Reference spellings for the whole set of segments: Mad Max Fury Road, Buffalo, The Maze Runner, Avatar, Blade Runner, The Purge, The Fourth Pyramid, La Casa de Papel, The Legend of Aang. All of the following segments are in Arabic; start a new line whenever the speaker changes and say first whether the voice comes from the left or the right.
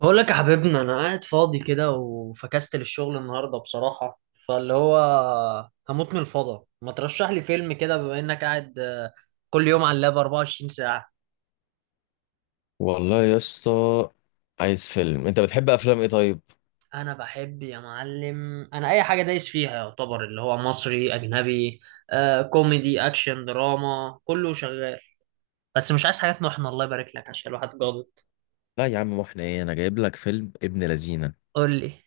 right: بقول لك يا حبيبنا، انا قاعد فاضي كده وفكست للشغل النهارده بصراحه. فاللي هو هموت من الفضا، ما ترشح لي فيلم كده بما انك قاعد. كل يوم على اللاب 24 ساعه.
left: والله يا اسطى، عايز فيلم؟ انت بتحب افلام ايه طيب؟
right: انا بحب يا معلم، انا اي حاجه دايس فيها يعتبر اللي هو مصري اجنبي. كوميدي اكشن دراما كله شغال. بس مش عايز حاجات محنه الله يبارك لك عشان الواحد جابط.
left: لا يا عم، واحنا ايه؟ انا جايب لك فيلم ابن لذينه.
right: قول لي.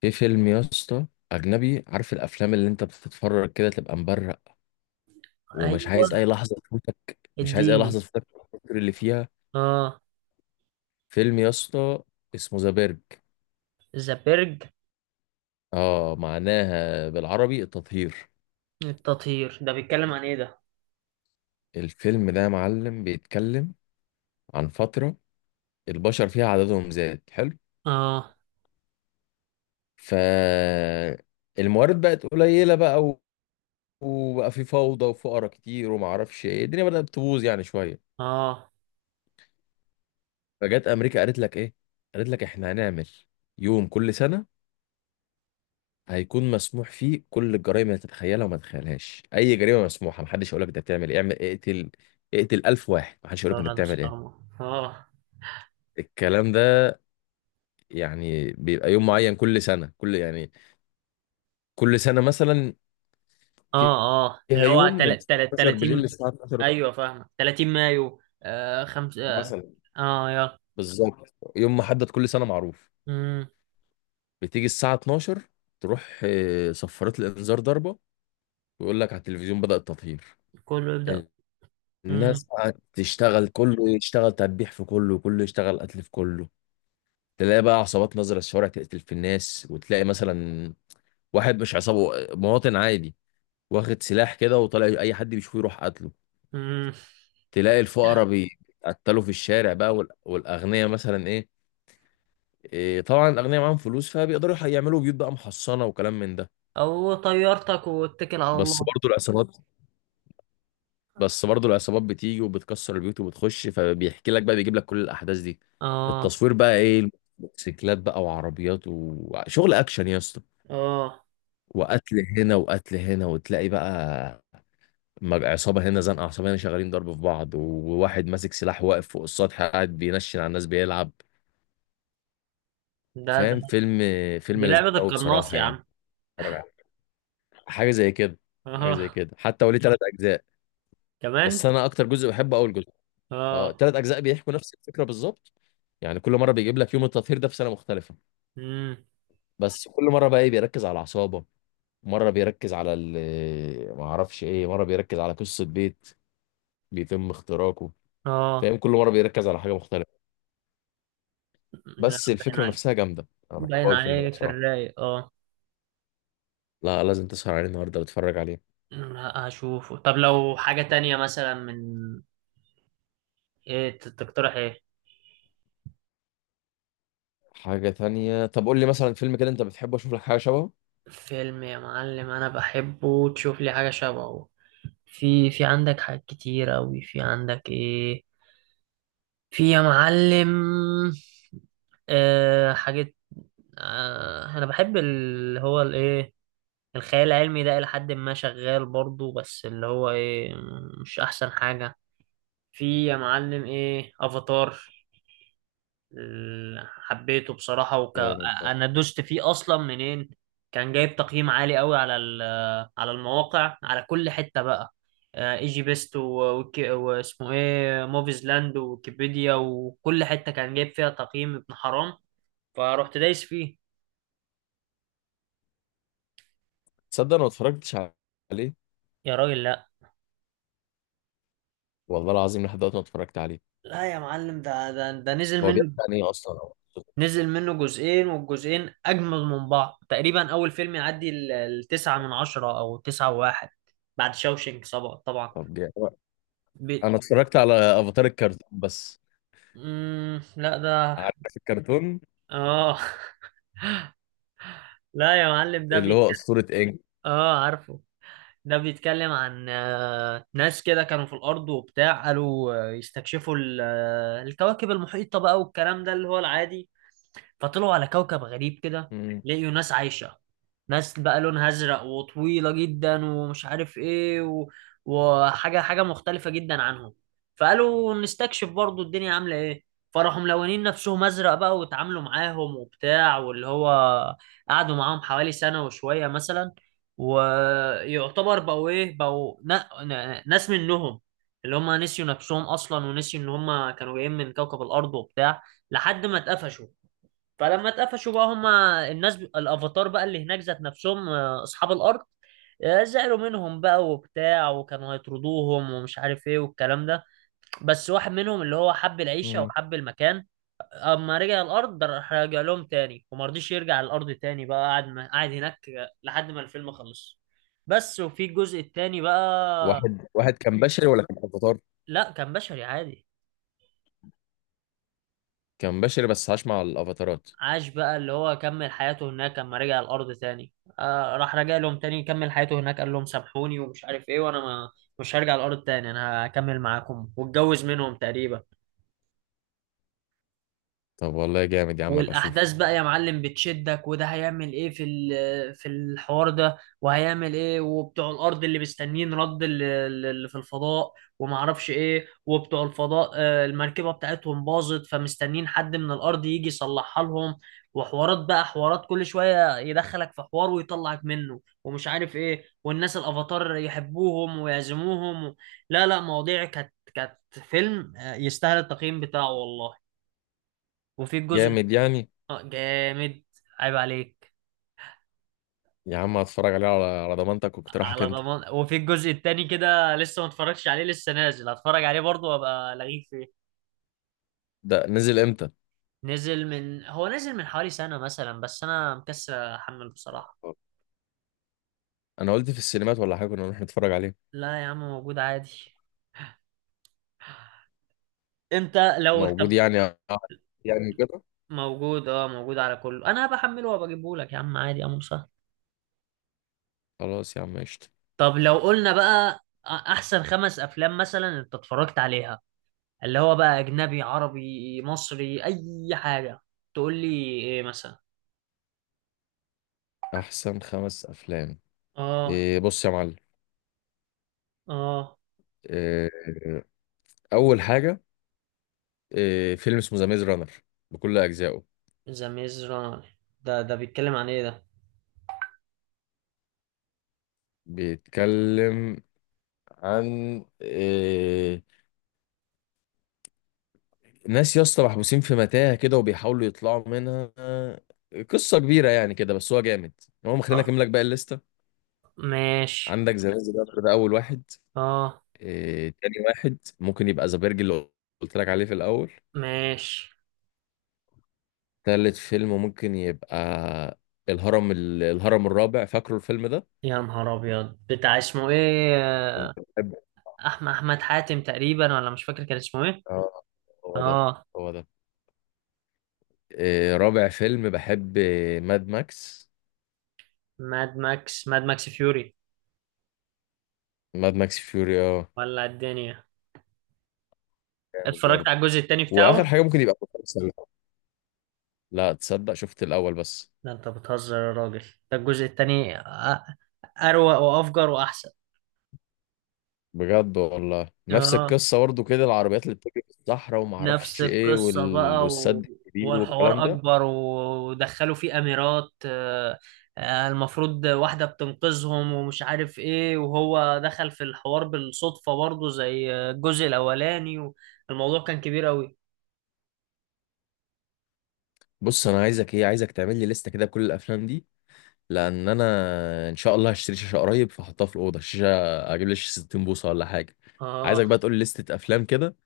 left: في فيلم يا اسطى اجنبي. عارف الافلام اللي انت بتتفرج كده تبقى مبرق ومش
right: ايوه،
left: عايز اي لحظه تفوتك؟ مش عايز اي
right: اديني.
left: لحظه تفوتك في الفكر اللي فيها.
right: اه.
left: فيلم يا اسطى اسمه ذا بيرج.
right: ذا بيرج.
left: اه، معناها بالعربي التطهير.
right: التطهير ده بيتكلم عن ايه ده؟
left: الفيلم ده يا معلم بيتكلم عن فتره البشر فيها عددهم زاد حلو.
right: اه
left: ف الموارد بقت قليلة بقى، وبقى في فوضى وفقرا كتير وما اعرفش ايه، الدنيا بدأت تبوظ يعني شويه.
right: اه.
left: فجت امريكا قالت لك ايه، قالت لك احنا هنعمل يوم كل سنه هيكون مسموح فيه كل الجرائم اللي تتخيلها وما تتخيلهاش. اي جريمه مسموحه، محدش يقول لك انت بتعمل ايه. اعمل، اقتل، اقتل 1000 واحد محدش يقول لك انت
right: ليوناردو
left: بتعمل ايه.
right: ستارما. اه
left: الكلام ده يعني بيبقى يوم معين كل سنه، كل يعني كل سنه مثلا في-
right: اه اه.
left: فيها
right: اللي هو
left: يوم من الساعه 12 بالليل
right: 30.
left: للساعه 12
right: ايوه فاهمه، 30 مايو. خمسة. اه.
left: مثلا.
right: يلا.
left: بالظبط يوم محدد كل سنه معروف.
right: امم
left: بتيجي الساعة 12، تروح صفارات الإنذار ضربة، ويقول لك على التلفزيون بدأ التطهير.
right: كله يبدأ. امم
left: الناس قاعدة تشتغل، كله يشتغل تدبيح في كله، وكله يشتغل قتل في كله. تلاقي بقى عصابات نازلة الشوارع تقتل في الناس، وتلاقي مثلا واحد مش عصابة، مواطن عادي، واخد سلاح كده وطالع أي حد بيشوفه يروح قتله.
right: امم
left: تلاقي الفقراء بيتقتلوا في الشارع بقى، والأغنياء مثلا إيه، طبعا الأغنياء معاهم فلوس فبيقدروا يعملوا بيوت بقى محصنة وكلام من ده.
right: او طيارتك واتكل على
left: بس
right: الله.
left: برضو العصابات بس برضه العصابات بتيجي وبتكسر البيوت وبتخش، فبيحكي لك بقى بيجيب لك كل الاحداث دي.
right: اه
left: التصوير بقى ايه، موتوسيكلات بقى وعربيات وشغل اكشن يا اسطى.
right: اه.
left: وقتل هنا وقتل هنا، وتلاقي بقى عصابه هنا، زنقه عصابه هنا، شغالين ضرب في بعض، وواحد ماسك سلاح واقف فوق السطح قاعد بينشن على الناس بيلعب.
right: ده.
left: فاهم؟ فيلم، فيلم
right: دي
left: لذيذ
right: لعبة
left: قوي
right: القناص
left: بصراحه
right: يا
left: يعني.
right: عم.
left: اتفرج عليه. حاجه زي كده. حاجه زي
right: اه.
left: كده، حتى وليه ثلاث اجزاء. بس
right: كمان.
left: انا اكتر جزء بحبه اول جزء. اه،
right: اه.
left: ثلاث اجزاء بيحكوا نفس الفكره بالظبط. يعني كل مره بيجيب لك يوم التطهير ده في سنه مختلفه،
right: امم
left: بس كل مره بقى ايه بيركز على العصابه، مره بيركز على ما اعرفش ايه، مره بيركز على قصه بيت بيتم اختراقه.
right: اه.
left: فاهم؟ كل مره بيركز على حاجه مختلفه،
right: لا،
left: بس
right: باين
left: الفكره
right: عليك.
left: نفسها جامده. انا بحب
right: باين
left: اقول الفيلم ده
right: عليه في
left: بصراحه.
right: الرايق، اه.
left: لا، لازم تسهر عليه النهارده وتتفرج عليه.
right: لا هشوفه. طب لو حاجة تانية، مثلا تقترح ايه؟
left: حاجه تانية؟ طب قول لي مثلا فيلم كده انت بتحبه اشوف لك حاجه شبهه.
right: فيلم يا معلم انا بحبه تشوف لي حاجه شبهه؟ في عندك حاجات كتير اوي. في عندك ايه؟ في يا معلم. آه، حاجات. آه، انا بحب اللي هو الايه، الخيال العلمي ده الى حد ما شغال برضو، بس اللي هو ايه، مش احسن حاجه. في يا معلم ايه، افاتار. حبيته بصراحة
left: جامد ده.
right: أنا دوست فيه أصلا. منين؟ كان جايب تقييم عالي قوي على على المواقع، على كل حتة بقى. ايجي بيست واسمه ايه، موفيز لاند، ويكيبيديا، وكل حتة كان جايب فيها تقييم ابن حرام. فروحت دايس فيه.
left: تصدق انا ما اتفرجتش عليه،
right: يا راجل لا.
left: والله العظيم لحد دلوقتي ما اتفرجت عليه.
right: لا يا معلم، ده نزل
left: هو بيحكي
right: منه.
left: عن ايه اصلا أو قصته؟
right: نزل منه جزئين، والجزئين أجمل من بعض تقريبا. أول فيلم يعدي التسعة من عشرة، أو تسعة وواحد، بعد شاوشنك طبعا.
left: طب جامد. انا اتفرجت على افاتار الكرتون بس.
right: لا ده.
left: عارف الكرتون
right: اه. لا يا معلم، ده
left: اللي
right: بي.
left: هو أسطورة إنج؟
right: اه عارفه. ده بيتكلم عن ناس كده كانوا في الارض وبتاع، قالوا يستكشفوا الكواكب المحيطه بقى، والكلام ده اللي هو العادي. فطلعوا على كوكب غريب كده،
left: مم.
right: لقيوا ناس عايشة. ناس بقى لونها أزرق وطويلة جدا، ومش عارف إيه و... وحاجة حاجة مختلفة جدا عنهم. فقالوا نستكشف برضو الدنيا عاملة إيه. فراحوا ملونين نفسهم أزرق بقى، واتعاملوا معاهم وبتاع، واللي هو قعدوا معاهم حوالي سنة وشوية مثلا. ويعتبر بقوا إيه، بقوا ناس منهم، اللي هم نسيوا نفسهم أصلا ونسيوا إن هم كانوا جايين من كوكب الأرض وبتاع، لحد ما اتقفشوا. فلما اتقفشوا بقى، هما الناس الافاتار بقى اللي هناك، ذات نفسهم، اصحاب الارض زعلوا منهم بقى وبتاع، وكانوا هيطردوهم ومش عارف ايه والكلام ده. بس واحد منهم اللي هو حب العيشه
left: مم.
right: وحب المكان، اما رجع الارض ده، راح رجع لهم تاني، وما رضيش يرجع الارض تاني بقى. قعد قاعد هناك لحد ما الفيلم خلص. بس. وفي الجزء التاني بقى،
left: واحد كان بشري ولا كان افاتار؟
right: لا كان بشري عادي،
left: كان بشري بس عاش مع الافاتارات.
right: عاش بقى اللي هو كمل حياته هناك. لما رجع الأرض تاني، آه راح رجع لهم تاني، كمل حياته هناك، قال لهم سامحوني ومش عارف ايه، وانا ما، مش هرجع الأرض تاني، انا هكمل معاكم، واتجوز منهم تقريبا.
left: طب والله جامد يا عم، ابقى
right: والاحداث
left: اشوفه.
right: بقى يا معلم بتشدك، وده هيعمل ايه في في الحوار ده، وهيعمل ايه، وبتوع الارض اللي مستنيين رد اللي في الفضاء، وما اعرفش ايه. وبتوع الفضاء المركبه بتاعتهم باظت، فمستنيين حد من الارض يجي يصلحها لهم. وحوارات بقى، حوارات كل شويه يدخلك في حوار ويطلعك منه ومش عارف ايه، والناس الافاتار يحبوهم ويعزموهم و... لا لا، مواضيع كانت، فيلم يستاهل التقييم بتاعه والله. وفي الجزء.
left: جامد يعني؟
right: اه جامد. عيب عليك.
left: يا عم هتفرج عليه على على ضمانتك واقتراحك
right: على
left: انت.
right: ضمان. وفي الجزء التاني كده لسه ما اتفرجتش عليه، لسه نازل، هتفرج عليه برضه وابقى لغيك فيه.
left: ده نزل امتى؟
right: نزل من، هو نزل من حوالي سنة مثلا، بس انا مكسل احمل بصراحة.
left: انا قلت في السينمات ولا حاجه كنا نروح نتفرج عليه.
right: لا يا عم موجود عادي. انت لو،
left: موجود
right: طب
left: يعني؟ يعني كده؟
right: موجود، اه موجود على كله، انا بحمله وبجيبه لك يا عم، عادي يا عم سهل.
left: خلاص يا عم، قشطة.
right: طب لو قلنا بقى، احسن خمس افلام مثلا انت اتفرجت عليها، اللي هو بقى اجنبي، عربي، مصري، اي حاجة. تقول لي ايه مثلا؟
left: احسن خمس افلام؟
right: اه.
left: إيه، بص يا معلم.
right: اه
left: إيه، اول حاجه، إيه، فيلم اسمه ذا ميز رانر بكل اجزائه.
right: ذا ميز رانر. ده بيتكلم عن ايه ده؟
left: بيتكلم عن ناس يا اسطى محبوسين في متاهة كده وبيحاولوا يطلعوا منها. قصة كبيرة يعني كده، بس هو جامد. المهم خلينا
right: اه
left: اكمل لك باقي الليستة.
right: ماشي.
left: عندك ذا ميز رانر ده اول واحد.
right: اه
left: تاني واحد ممكن يبقى ذا بيرج اللي قلت لك عليه في الاول.
right: ماشي.
left: تالت فيلم ممكن يبقى الهرم. الهرم الرابع، فاكره الفيلم ده؟
right: يا نهار ابيض، بتاع اسمه ايه،
left: كنت بحب.
right: احمد، احمد حاتم تقريبا، ولا مش فاكر كان اسمه ايه.
left: اه، هو ده،
right: اه.
left: هو ده. رابع فيلم بحب ماد ماكس.
right: ماد ماكس، ماد ماكس فيوري،
left: ماد ماكس فيوري، اه،
right: ولا الدنيا.
left: جامد
right: اتفرجت
left: برضه.
right: على الجزء التاني
left: واخر
right: بتاعه.
left: حاجه ممكن يبقى كفر السلة. لا تصدق، شفت الاول بس.
right: ده انت بتهزر يا راجل، ده الجزء التاني اروق وافجر واحسن.
left: بجد والله نفس
right: اه
left: القصه برضه كده، العربيات اللي بتجري في الصحراء وما
right: نفس
left: اعرفش ايه
right: القصة
left: وال...
right: بقى و...
left: والسد الكبير والكلام
right: والحوار
left: ده.
right: أكبر ودخلوا فيه أميرات، المفروض واحدة بتنقذهم ومش عارف إيه، وهو دخل في الحوار بالصدفة برضه زي الجزء الأولاني، والموضوع كان كبير أوي.
left: بص انا عايزك ايه، عايزك تعمل لي لسته كده بكل الافلام دي، لان انا ان شاء الله هشتري شاشه قريب فاحطها في الاوضه، الشاشه اجيب لي شاشه 60 بوصه ولا حاجه.
right: آه.
left: عايزك بقى تقول لي لسته افلام كده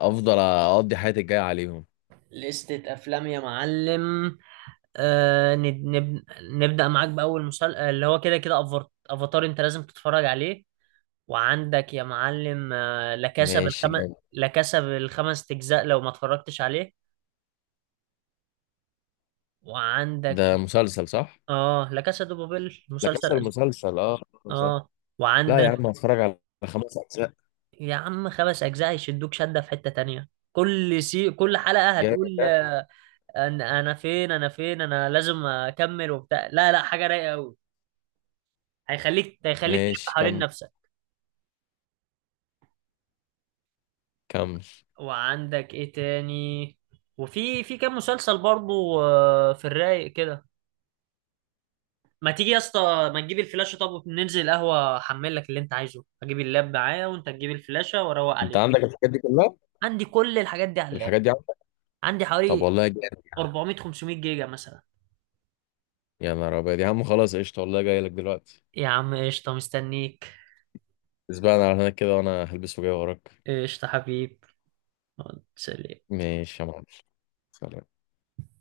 left: افضل اقضي حياتي الجايه عليهم.
right: لستة أفلام يا معلم. آه نبدأ معاك بأول مسلسل اللي هو كده كده، أفاتار أنت لازم تتفرج عليه. وعندك يا معلم لا كاسا
left: ماشي
right: بالخمس.
left: جامد.
right: لا كاسا بالخمس اجزاء لو ما اتفرجتش عليه. وعندك
left: ده مسلسل صح؟
right: اه، لا كاسا دو بابيل،
left: ده
right: مسلسل
left: كسر
right: اسباني.
left: المسلسل، اه. صح.
right: اه.
left: لا يا
right: وعندك
left: عم، هتفرج على خمس اجزاء؟
right: يا عم، خمس اجزاء يشدوك شدة في حتة تانية. كل سي، كل حلقة
left: جامد
right: هتقول
left: ده.
right: انا انا فين، انا لازم اكمل وبتاع، لا لا، حاجة رايقة قوي. هيخليك تلف
left: ماشي
right: حوالين
left: كمل،
right: نفسك.
left: كمل.
right: وعندك ايه تاني؟ وفي كام مسلسل برضو آه، في الرايق كده. ما تيجي يا اسطى، ما تجيب الفلاشة، طب ننزل القهوة، احمل لك اللي انت عايزه، اجيب اللاب معايا وانت تجيب الفلاشة واروق
left: انت
right: عليه.
left: عندك الحاجات دي كلها؟
right: عندي كل الحاجات دي على اللاب.
left: الحاجات دي عندك؟
right: عندي
left: طب
right: حوالي
left: والله جامد.
right: 400 500 جيجا مثلا.
left: يا نهار ابيض يا عم، خلاص قشطه، والله جاي لك دلوقتي.
right: يا عم قشطة، مستنيك.
left: اسبقنا على هناك كده وانا هلبس وجاي وراك.
right: قشطة حبيب. سلام.
left: ماشي يا معلم، سلام.